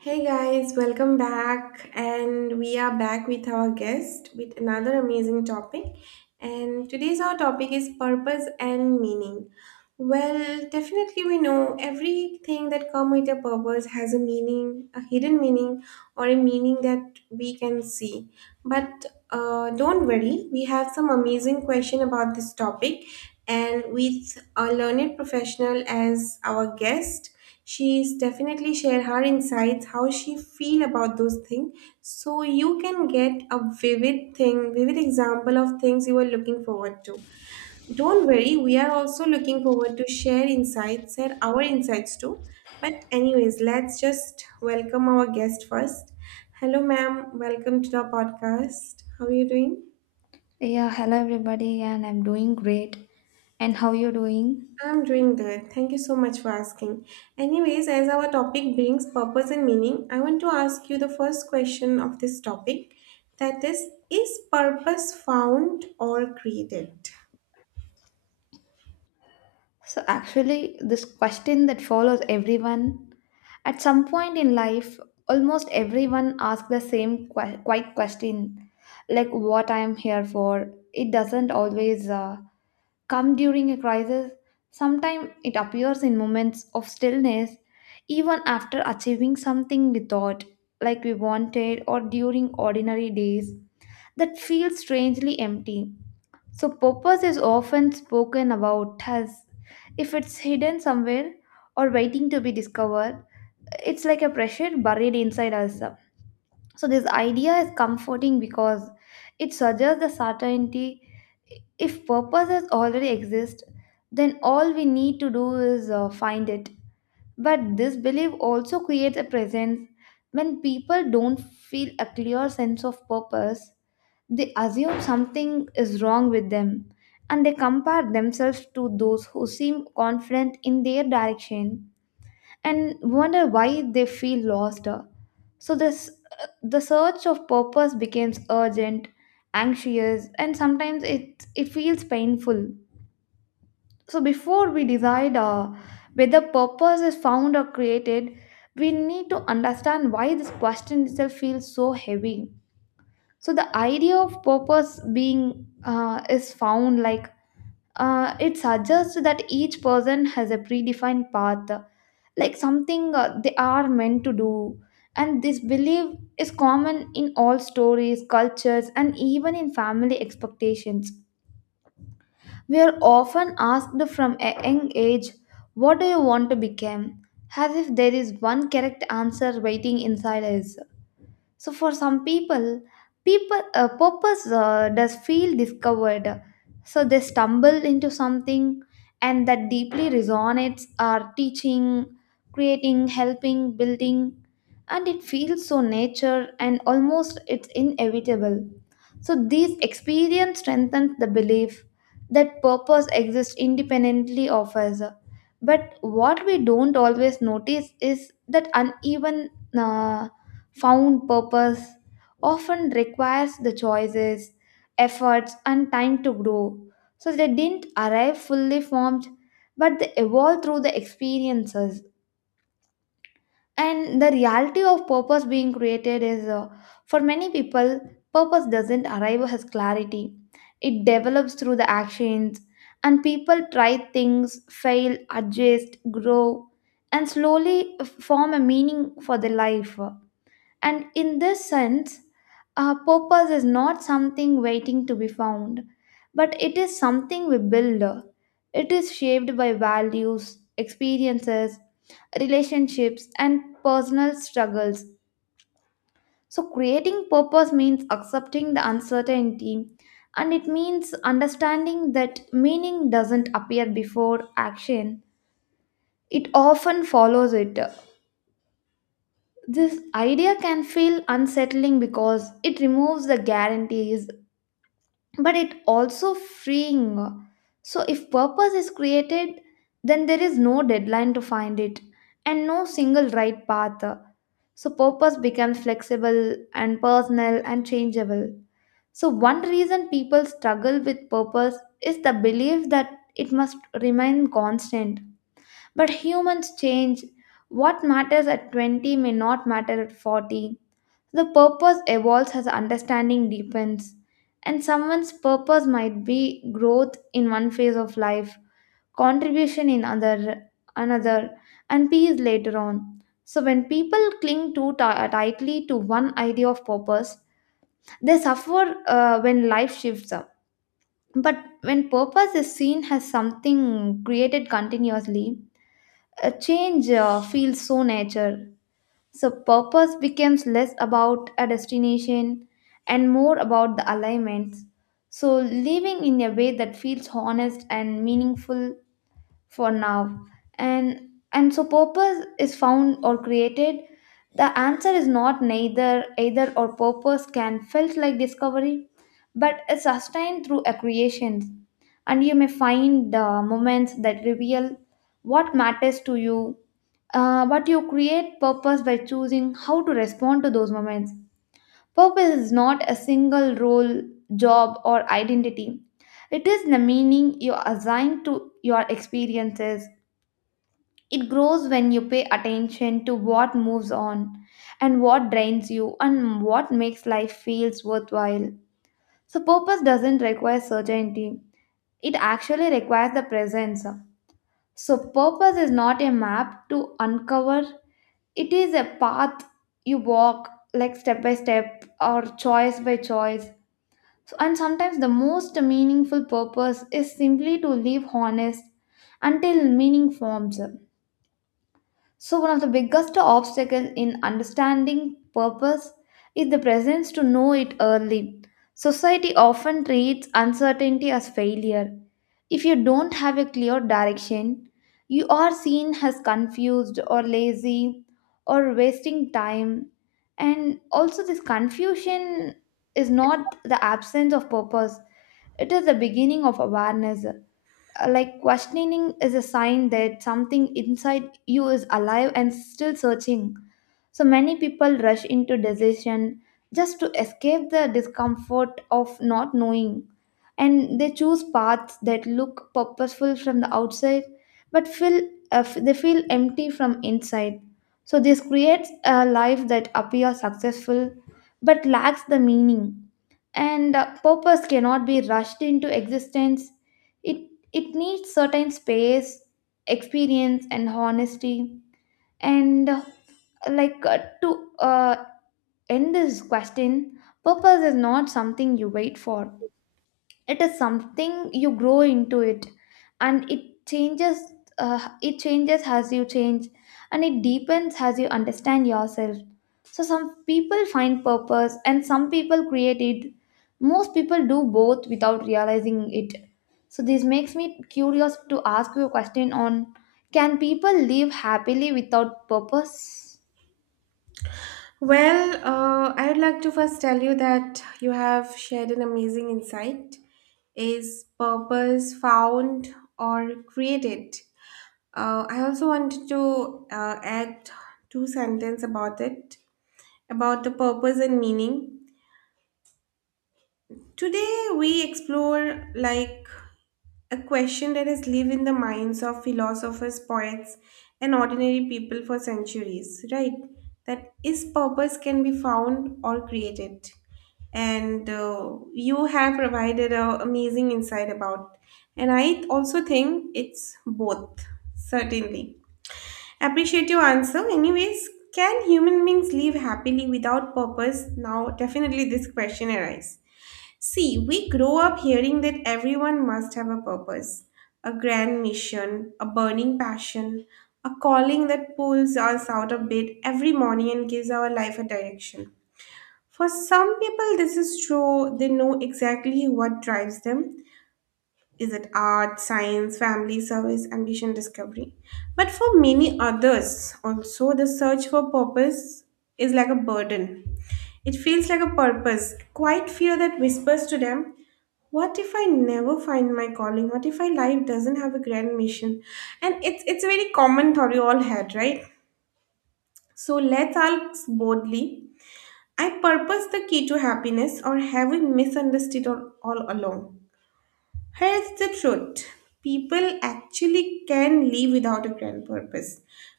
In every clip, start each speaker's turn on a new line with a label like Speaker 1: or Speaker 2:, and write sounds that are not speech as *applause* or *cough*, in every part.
Speaker 1: Hey guys, welcome back. And we are back with our guest with another amazing topic. And today's our topic is purpose and meaning. Well, definitely we know everything that come with a purpose has a meaning, a hidden meaning or a meaning that we can see. But don't worry, we have some amazing question about this topic and with a learned professional as our guest, she's definitely share her insights how she feel about those things, so you can get a vivid example of things you are looking forward to. Don't worry, we are also looking forward to share our insights too. But anyways, let's just welcome our guest first. Hello ma'am, welcome to the podcast. How are you doing?
Speaker 2: Yeah, hello everybody, and I'm doing great. And how you doing?
Speaker 1: I'm doing good. Thank you so much for asking. Anyways, as our topic brings purpose and meaning, I want to ask you the first question of this topic, that is purpose found or created?
Speaker 2: So actually, this question that follows everyone at some point in life, almost everyone asks the same quite question, like what I am here for. It doesn't always come during a crisis. Sometimes it appears in moments of stillness, even after achieving something we thought like we wanted or during ordinary days that feel strangely empty. So, purpose is often spoken about as if it's hidden somewhere or waiting to be discovered. It's like a pressure buried inside us. So, this idea is comforting because it suggests the certainty if purposes already exist, then all we need to do is find it. But this belief also creates a presence when people don't feel a clear sense of purpose. They assume something is wrong with them, and they compare themselves to those who seem confident in their direction and wonder why they feel lost. So this the search of purpose becomes urgent, anxious, and sometimes it feels painful. So before we decide whether purpose is found or created, we need to understand why this question itself feels so heavy. So the idea of purpose being is found, like it suggests that each person has a predefined path, like something they are meant to do, and this belief is common in all stories, cultures, and even in family expectations. We are often asked from a young age, what do you want to become, as if there is one correct answer waiting inside us. So for some people, purpose does feel discovered. So they stumble into something, and that deeply resonates are teaching, creating, helping, building, and it feels so nature and almost it's inevitable. So these experience strengthens the belief that purpose exists independently of us. But what we don't always notice is that uneven. Uh, Found purpose often requires the choices, efforts, and time to grow. So they didn't arrive fully formed, but they evolved through the experiences. And the reality of purpose being created is, for many people, purpose doesn't arrive as clarity, it develops through the actions. And people try things, fail, adjust, grow, and slowly form a meaning for their life. And in this sense, purpose is not something waiting to be found, but it is something we build. It is shaped by values, experiences, relationships, and personal struggles. So, creating purpose means accepting the uncertainty, and it means understanding that meaning doesn't appear before action, it often follows it. This idea can feel unsettling because it removes the guarantees, but it also freeing. So if purpose is created, then there is no deadline to find it and no single right path. So purpose becomes flexible and personal and changeable. So one reason people struggle with purpose is the belief that it must remain constant. But humans change. What matters at 20 may not matter at 40. The purpose evolves as understanding deepens, and someone's purpose might be growth in one phase of life, contribution in other, another, and peace later on. So, when people cling too tightly to one idea of purpose, they suffer when life shifts up. But when purpose is seen as something created continuously, a change feels so natural. So purpose becomes less about a destination and more about the alignments. So living in a way that feels honest and meaningful for now. And so purpose is found or created. The answer is not neither either or purpose can felt like discovery, but is sustained through a creation. And you may find the moments that reveal what matters to you, but you create purpose by choosing how to respond to those moments. Purpose is not a single role, job, or identity. It is the meaning you assign to your experiences. It grows when you pay attention to what moves on and what drains you and what makes life feels worthwhile. So purpose doesn't require certainty. It actually requires the presence. So purpose is not a map to uncover. It is a path you walk, like step by step or choice by choice. So, and sometimes the most meaningful purpose is simply to live honest until meaning forms. So, one of the biggest obstacles in understanding purpose is the presence to know it early. Society often treats uncertainty as failure. If you don't have a clear direction, you are seen as confused or lazy or wasting time. And also, this confusion is not the absence of purpose, it is the beginning of awareness. Like questioning is a sign that something inside you is alive and still searching. So many people rush into decision just to escape the discomfort of not knowing, and they choose paths that look purposeful from the outside but feel they feel empty from inside. So this creates a life that appears successful but lacks the meaning, and purpose cannot be rushed into existence. It it needs certain space, experience, and honesty. And like to end this question, purpose is not something you wait for, it is something you grow into it, and it changes. It changes as you change, and it deepens as you understand yourself. So some people find purpose and some people create it. Most people do both without realizing it. So this makes me curious to ask you a question on, can people live happily without purpose?
Speaker 1: Well, I would like to first tell you that you have shared an amazing insight. Is purpose found or created? I also wanted to add two sentences about it, about the purpose and meaning. Today we explore like a question that has lived in the minds of philosophers, poets, and ordinary people for centuries, right? That is purpose can be found or created. And you have provided an amazing insight about. And I also think it's both, certainly. Appreciate your answer. Anyways, can human beings live happily without purpose? Now, definitely this question arises. See, we grow up hearing that everyone must have a purpose, a grand mission, a burning passion, a calling that pulls us out of bed every morning and gives our life a direction. For some people, this is true. They know exactly what drives them. Is it art, science, family, service, ambition, discovery? But for many others, also, the search for purpose is like a burden. It feels like a purpose, a quiet fear that whispers to them, what if I never find my calling? What if my life doesn't have a grand mission? And it's a very common thought we all had, right? So let's ask boldly, I purpose the key to happiness, or have we misunderstood all along? Here's the truth. People actually can live without a grand purpose,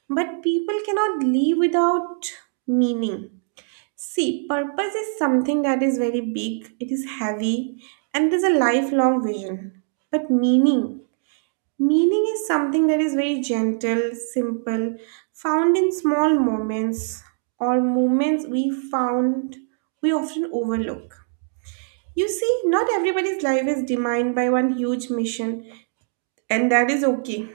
Speaker 1: but people cannot live without meaning. See, purpose is something that is very big, it is heavy, and there's a lifelong vision. But meaning is something that is very gentle, simple, found in small moments or moments we found we often overlook. You see, not everybody's life is defined by one huge mission, and that is okay.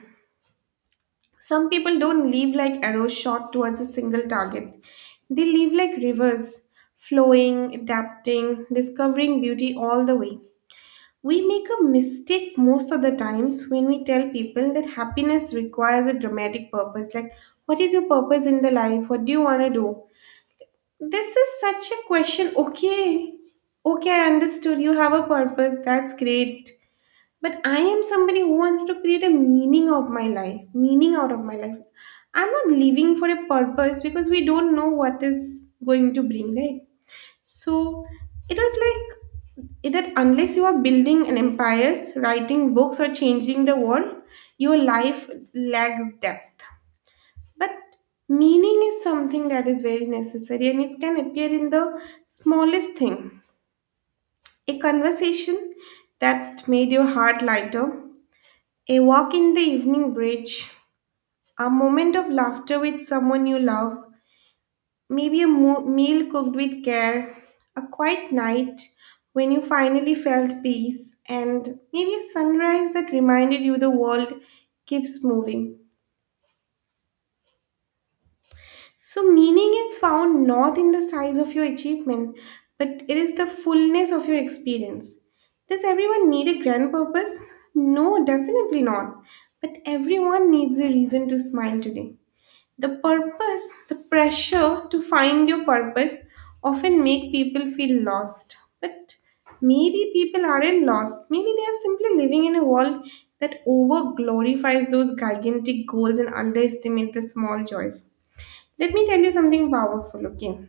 Speaker 1: Some people don't live like arrows shot towards a single target. They live like rivers, flowing, adapting, discovering beauty all the way. We make a mistake most of the times when we tell people that happiness requires a dramatic purpose. Like, what is your purpose in the life? What do you want to do? This is such a question. Okay, okay, I understood. You have a purpose. That's great. But I am somebody who wants to create a meaning of my life, meaning out of my life. I'm not living for a purpose because we don't know what is going to bring, right? So it was like that unless you are building an empire, writing books, or changing the world, your life lacks depth. But meaning is something that is very necessary and it can appear in the smallest thing. A conversation that made your heart lighter, a walk in the evening bridge, a moment of laughter with someone you love, maybe a meal cooked with care, a quiet night when you finally felt peace, and maybe a sunrise that reminded you the world keeps moving. So, meaning is found not in the size of your achievement, but it is the fullness of your experience. Does everyone need a grand purpose? No, definitely not. But everyone needs a reason to smile today. The purpose, the pressure to find your purpose often make people feel lost. But maybe people aren't lost. Maybe they are simply living in a world that over glorifies those gigantic goals and underestimate the small joys. Let me tell you something powerful, okay?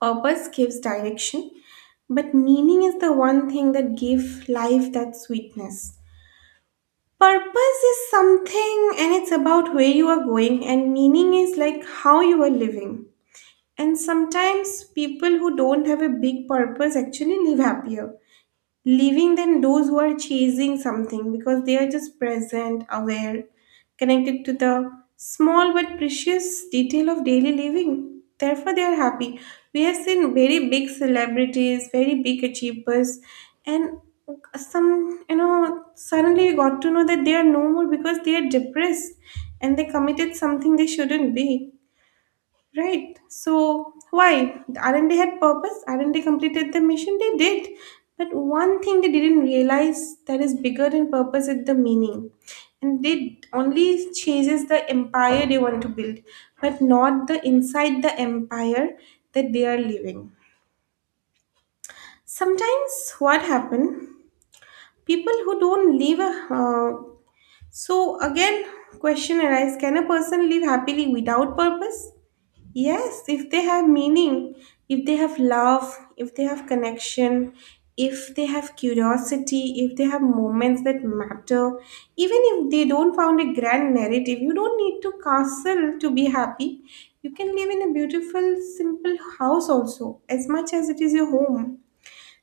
Speaker 1: Purpose gives direction, but meaning is the one thing that gives life that sweetness. Purpose is something and it's about where you are going, and meaning is like how you are living. And sometimes people who don't have a big purpose actually live happier leaving than those who are chasing something because they are just present, aware, connected to the small but precious detail of daily living. Therefore, they are happy. We have seen very big celebrities, very big achievers, and some, you know, suddenly we got to know that they are no more because they are depressed and they committed something they shouldn't be. Right. So why? The R&D had purpose. R&D completed the mission. They did. But one thing they didn't realize that is bigger than purpose is the meaning. And they only chases the empire they want to build, but not the inside the empire that they are living. Sometimes what happen? People who don't live. So again, question arises: can a person live happily without purpose? Yes, if they have meaning, if they have love, if they have connection, if they have curiosity, if they have moments that matter, even if they don't found a grand narrative, you don't need to castle to be happy. You can live in a beautiful, simple house also, as much as it is your home.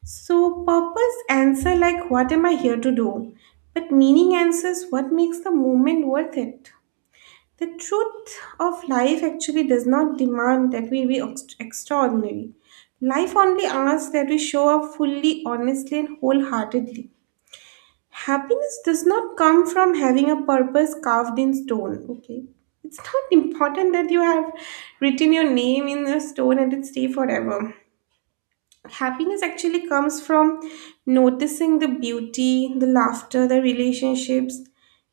Speaker 1: So purpose answer like, what am I here to do? But meaning answers what makes the moment worth it. The truth of life actually does not demand that we be extraordinary. Life only asks that we show up fully, honestly, and wholeheartedly. Happiness does not come from having a purpose carved in stone, okay? It's not important that you have written your name in a stone and it stay forever. Happiness actually comes from noticing the beauty, the laughter, the relationships,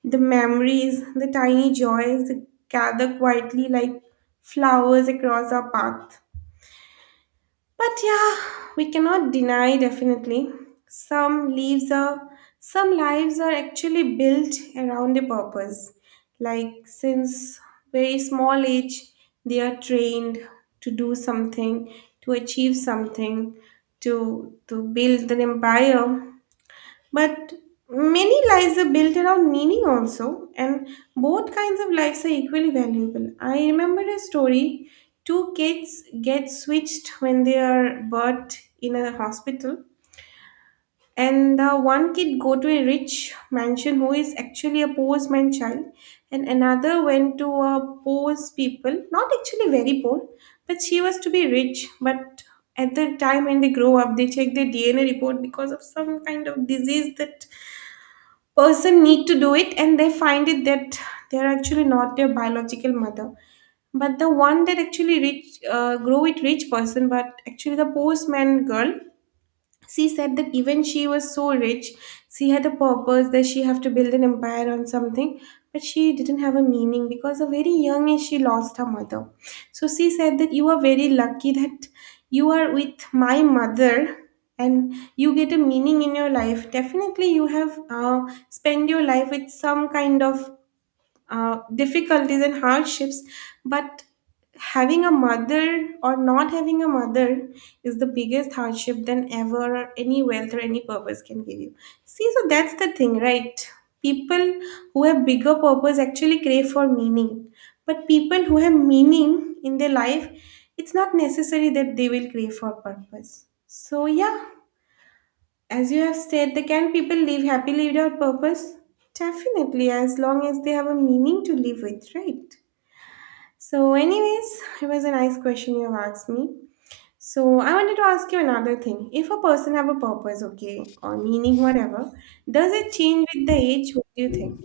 Speaker 1: the memories, the tiny joys that gather quietly like flowers across our path. But yeah, we cannot deny definitely. Some leaves are some lives are actually built around a purpose. Like since very small age they are trained to do something, to achieve something, to build an empire, but many lives are built around meaning also, and both kinds of lives are equally valuable. I remember a story. Two kids get switched when they are birthed in a hospital, and the one kid go to a rich mansion who is actually a poor man child, and another went to a poor people, not actually very poor, but she was to be rich. But at the time when they grow up, they check their DNA report because of some kind of disease that person need to do it, and they find it that they're actually not their biological mother. But the one that actually reach grow it rich person, but actually the postman girl, she said that even she was so rich, she had a purpose that she have to build an empire on something, but she didn't have a meaning because a very young age she lost her mother. So she said that you are very lucky that you are with my mother and you get a meaning in your life. Definitely you have spent your life with some kind of difficulties and hardships, but having a mother or not having a mother is the biggest hardship than ever, or any wealth or any purpose can give you. See, so that's the thing, right? People who have bigger purpose actually crave for meaning, but people who have meaning in their life, it's not necessary that they will crave for purpose. So yeah, as you have said, the can people live happily without purpose? Definitely, as long as they have a meaning to live with, right? So, anyways, it was a nice question you have asked me. So, I wanted to ask you another thing. If a person have a purpose, okay, or meaning, whatever, does it change with the age? What do you think?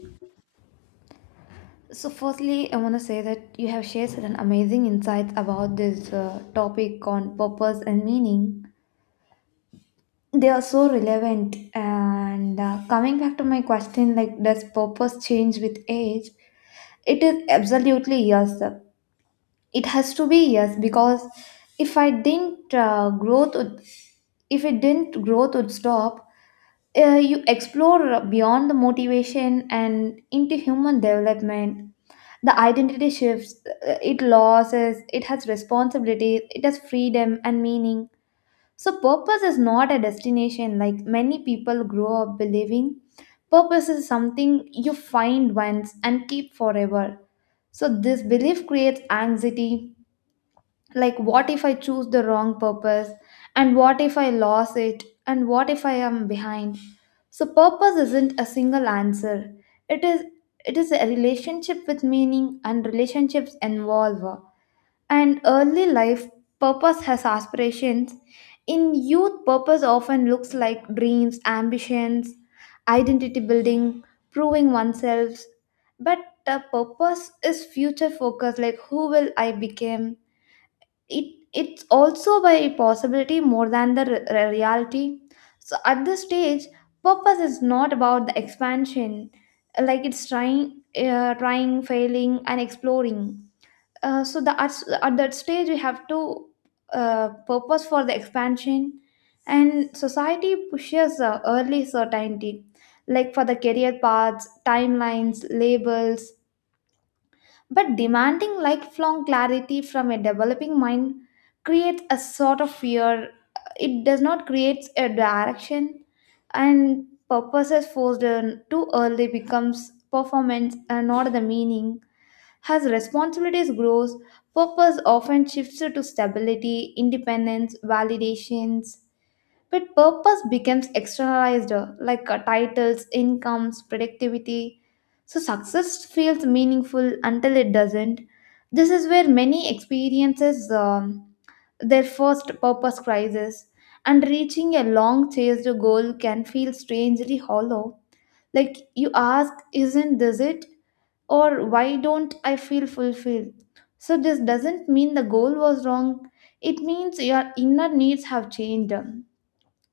Speaker 2: So, firstly, I want to say that you have shared certain amazing insights about this topic on purpose and meaning. They are so relevant. And coming back to my question, like, does purpose change with age? It is absolutely yes. It has to be yes because if I didn't uh, growth would, if it didn't growth would stop. You explore beyond the motivation and into human development. The identity shifts, it losses, it has responsibilities, it has freedom and meaning. So purpose is not a destination like many people grow up believing. Purpose is something you find once and keep forever. So this belief creates anxiety, like what if I choose the wrong purpose, and what if I lost it, and what if I am behind? So purpose isn't a single answer, it is it is a relationship with meaning, and relationships involve. And early life purpose has aspirations. In youth purpose often looks like dreams, ambitions, identity building, proving oneself. But the purpose is future focus, like who will I become. It It's also by possibility more than the reality. So at this stage, purpose is not about the expansion, like it's trying, trying, failing, and exploring. uh, so the at, at that stage we have to purpose for the expansion. And society pushes early certainty, like for the career paths, timelines, labels. But demanding lifelong clarity from a developing mind creates a sort of fear. It does not create a direction, and purposes forced on too early becomes performance and not the meaning. As responsibilities grows, purpose often shifts to stability, independence, validations, but purpose becomes externalized, titles, incomes, productivity. So success feels meaningful until it doesn't. This is where many experiences their first purpose crisis, and reaching a long chased goal can feel strangely hollow. Like you ask, isn't this it? Or why don't I feel fulfilled? So this doesn't mean the goal was wrong. It means your inner needs have changed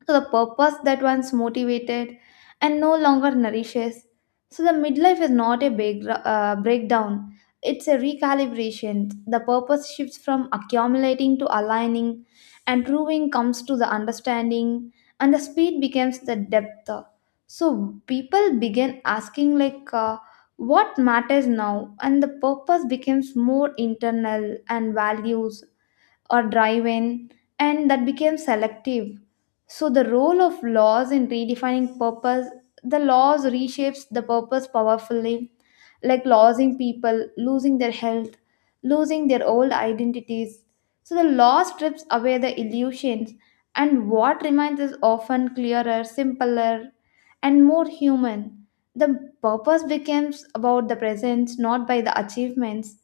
Speaker 2: to the purpose that once motivated and no longer nourishes. So, the midlife is not a big, breakdown, it's a recalibration. The purpose shifts from accumulating to aligning, and proving comes to the understanding, and the speed becomes the depth. So, people begin asking, like, what matters now, and the purpose becomes more internal and values or drive in, and that became selective. So, the role of laws in redefining purpose, the laws reshapes the purpose powerfully, like losing people, losing their health, losing their old identities. So, the law strips away the illusions, and what remains is often clearer, simpler, and more human. The purpose becomes about the presence, not by the achievements.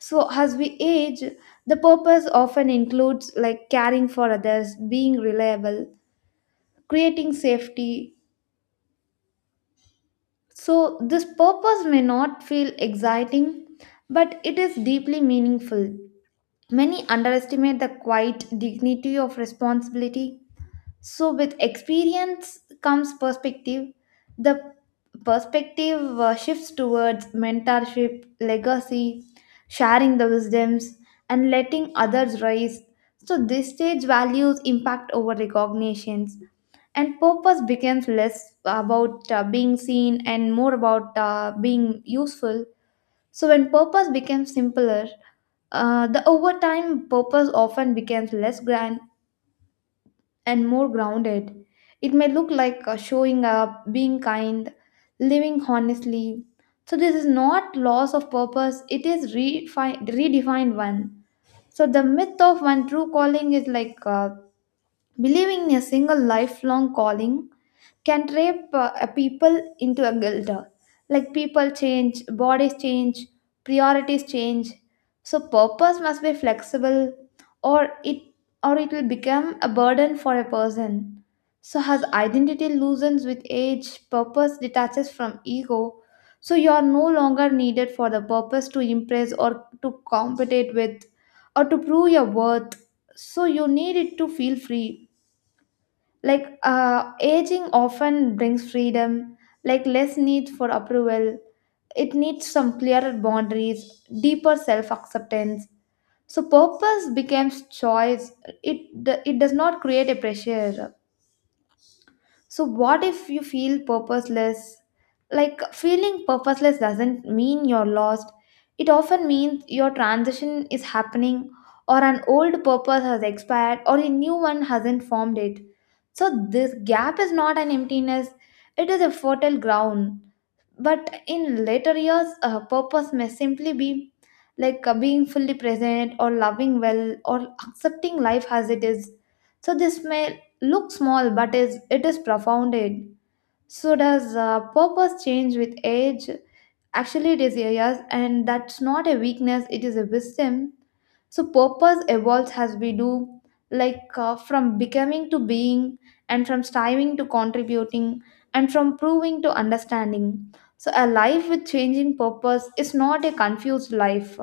Speaker 2: So, as we age, the purpose often includes like caring for others, being reliable, creating safety. So, this purpose may not feel exciting, but it is deeply meaningful. Many underestimate the quiet dignity of responsibility. So, with experience comes perspective. The perspective shifts towards mentorship, legacy, sharing the wisdoms, and letting others rise. So, this stage values impact over recognitions, and purpose becomes less about being seen and more about being useful. So, when purpose becomes simpler, the over time purpose often becomes less grand and more grounded. It may look like showing up, being kind, living honestly. So, this is not loss of purpose, it is redefined one. So, the myth of one true calling is like believing in a single lifelong calling can rape a people into a guilt. Like people change, bodies change, priorities change. So purpose must be flexible, or it or it will become a burden for a person. So as identity loosens with age, purpose detaches from ego. So you are no longer needed for the purpose to impress or to compete with or to prove your worth. So you need it to feel free, like aging often brings freedom, like less need for approval. It needs some clearer boundaries, deeper self acceptance. So purpose becomes choice. It it does not create a pressure. So, what if you feel purposeless? Like, feeling purposeless doesn't mean you're lost, it often means your transition is happening, or an old purpose has expired, or a new one hasn't formed it. So, this gap is not an emptiness, it is a fertile ground. But in later years, purpose may simply be like being fully present or loving well or accepting life as it is. So this may look small, but is it is profounded. So does purpose change with age? Actually it is a yes, and that's not a weakness, it is a wisdom. So purpose evolves as we do, like from becoming to being, and from striving to contributing, and from proving to understanding. So a life with changing purpose is not a confused life;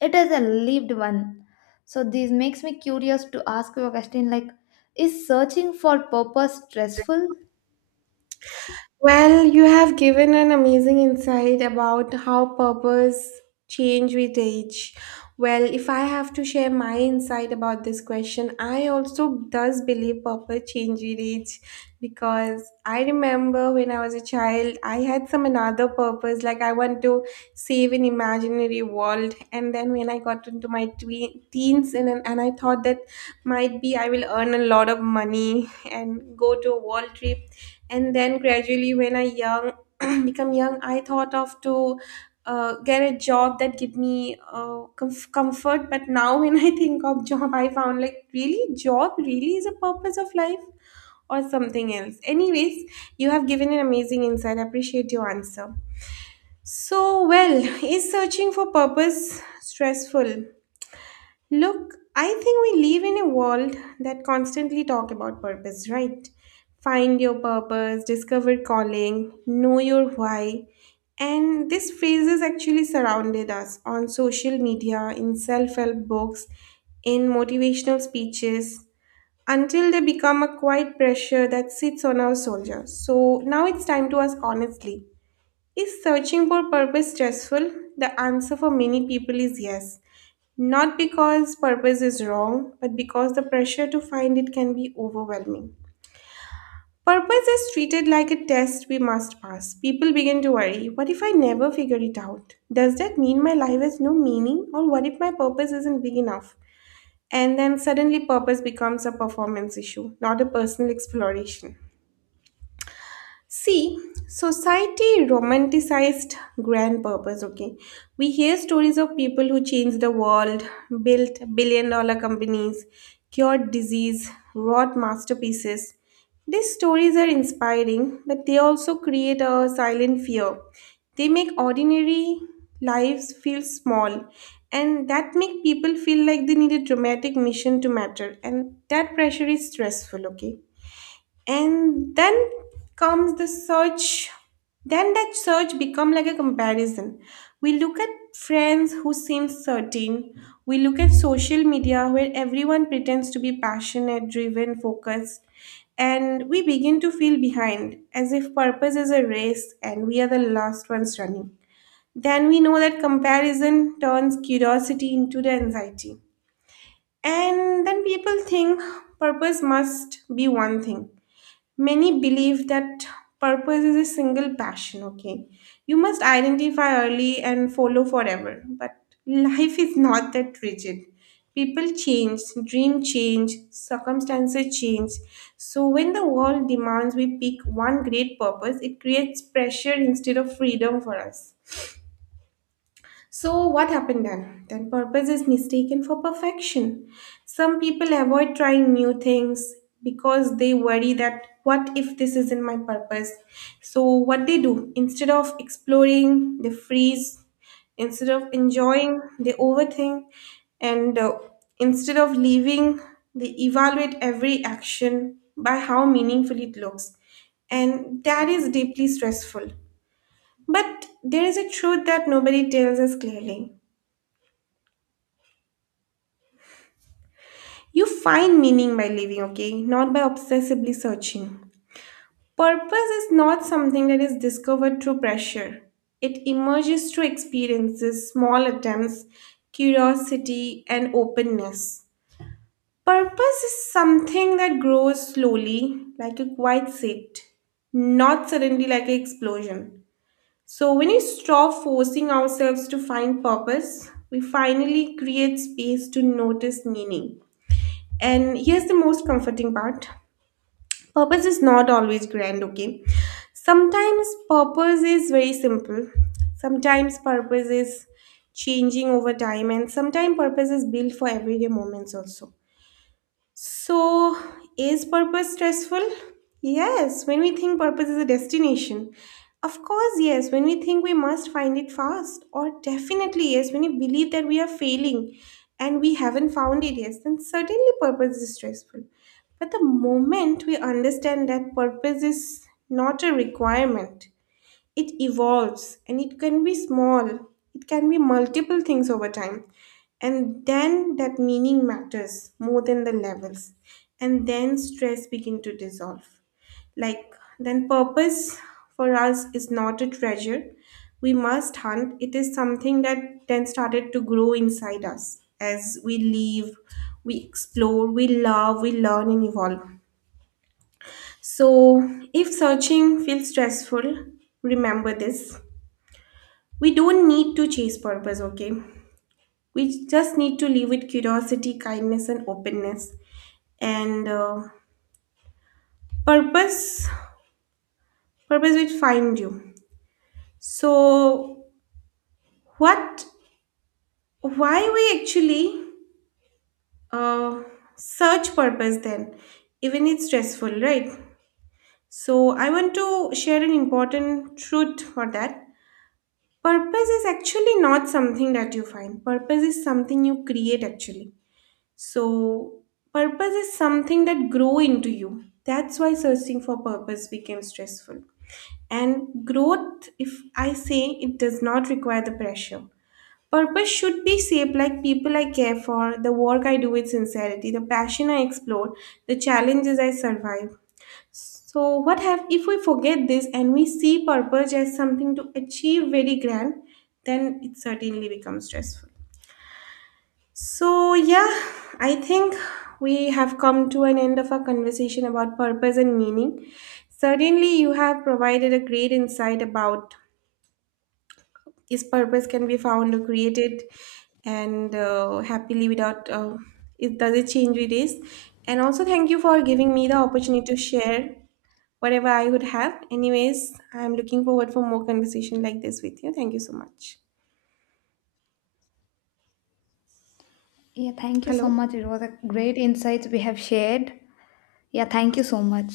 Speaker 2: it is a lived one. So this makes me curious to ask you a question like, is searching for purpose stressful?
Speaker 1: Well, you have given an amazing insight about how purpose change with age. Well, if I have to share my insight about this question, I also does believe purpose change with age because I remember when I was a child, I had some another purpose like I want to save an imaginary world. And then when I got into my tween teens, and I thought that might be I will earn a lot of money and go to a world trip. And then gradually when I young *clears throat* become young, I thought of to get a job that give me comfort. But now *laughs* when I think of job, I found like really job really is a purpose of life or something else. Anyways, you have given an amazing insight. I appreciate your answer. So well, *laughs* is searching for purpose stressful? Look, I think we live in a world that constantly talk about purpose, right? Find your purpose, discover calling, know your why. And these phrases actually surrounded us on social media, in self-help books, in motivational speeches, until they become a quiet pressure that sits on our soldiers. So now it's time to ask honestly. Is searching for purpose stressful? The answer for many people is yes. Not because purpose is wrong, but because the pressure to find it can be overwhelming. Purpose is treated like a test we must pass. People begin to worry, what if I never figure it out? Does that mean my life has no meaning? Or what if my purpose isn't big enough? And then suddenly, purpose becomes a performance issue, not a personal exploration. See, society romanticized grand purpose, okay? We hear stories of people who changed the world, built billion dollar companies, cured disease, wrought masterpieces. These stories are inspiring, but they also create a silent fear. They make ordinary lives feel small, and that make people feel like they need a dramatic mission to matter. And that pressure is stressful, okay? And then comes the search. Then that search become like a comparison. We look at friends who seem certain, we look at social media where everyone pretends to be passionate, driven, focused, and we begin to feel behind, as if purpose is a race and we are the last ones running. Then we know that comparison turns curiosity into the anxiety. And then people think purpose must be one thing. Many believe that purpose is a single passion, okay? You must identify early and follow forever. But life is not that rigid. People change, dream change, circumstances change. So when the world demands we pick one great purpose, it creates pressure instead of freedom for us. So, what happened then? Then purpose is mistaken for perfection. Some people avoid trying new things because they worry that what if this isn't my purpose? So, what they do, instead of exploring, they freeze. Instead of enjoying, they overthink. And Instead of living, they evaluate every action by how meaningful it looks. And that is deeply stressful. But there is a truth that nobody tells us clearly. You find meaning by living, okay? Not by obsessively searching. Purpose is not something that is discovered through pressure, it emerges through experiences, small attempts, curiosity, and openness. Purpose is something that grows slowly, like a quiet seed, not suddenly like an explosion. So, when we stop forcing ourselves to find purpose, we finally create space to notice meaning. And here's the most comforting part, purpose is not always grand, okay? Sometimes purpose is very simple, sometimes purpose is changing over time, and sometimes purpose is built for everyday moments also. So, is purpose stressful? Yes, when we think purpose is a destination. Of course, yes, when we think we must find it fast. Or definitely, yes, when we believe that we are failing and we haven't found it, yes, then certainly purpose is stressful. But the moment we understand that purpose is not a requirement, it evolves and it can be small, it can be multiple things over time. And then that meaning matters more than the levels. And then stress begin to dissolve. Like then purpose for us is not a treasure we must hunt. It is something that then started to grow inside us as we live, we explore, we love, we learn and evolve. So, if searching feels stressful, remember this, we don't need to chase purpose, okay? We just need to live with curiosity, kindness, and openness. And Purpose, purpose will find you. So, what, why we actually uh, search purpose then? Even it's stressful, right? So, I want to share an important truth for that. Purpose is actually not something that you find. Purpose is something you create actually. So, purpose is something that grow into you. That's why searching for purpose became stressful. And growth, if I say, it does not require the pressure. Purpose should be shaped like people I care for, the work I do with sincerity, the passion I explore, the challenges I survive. So what have if we forget this and we see purpose as something to achieve very grand, then it certainly becomes stressful. So, yeah, I think we have come to an end of our conversation about purpose and meaning. Certainly, you have provided a great insight about is purpose can be found or created, and happily without it does it change with days. And also, thank you for giving me the opportunity to share whatever I would have. Anyways, I'm looking forward for more conversation like this with you. Thank you so much.
Speaker 2: Yeah, thank you
Speaker 1: Hello.
Speaker 2: so much. It was a great insights we have shared. Yeah, thank you so much.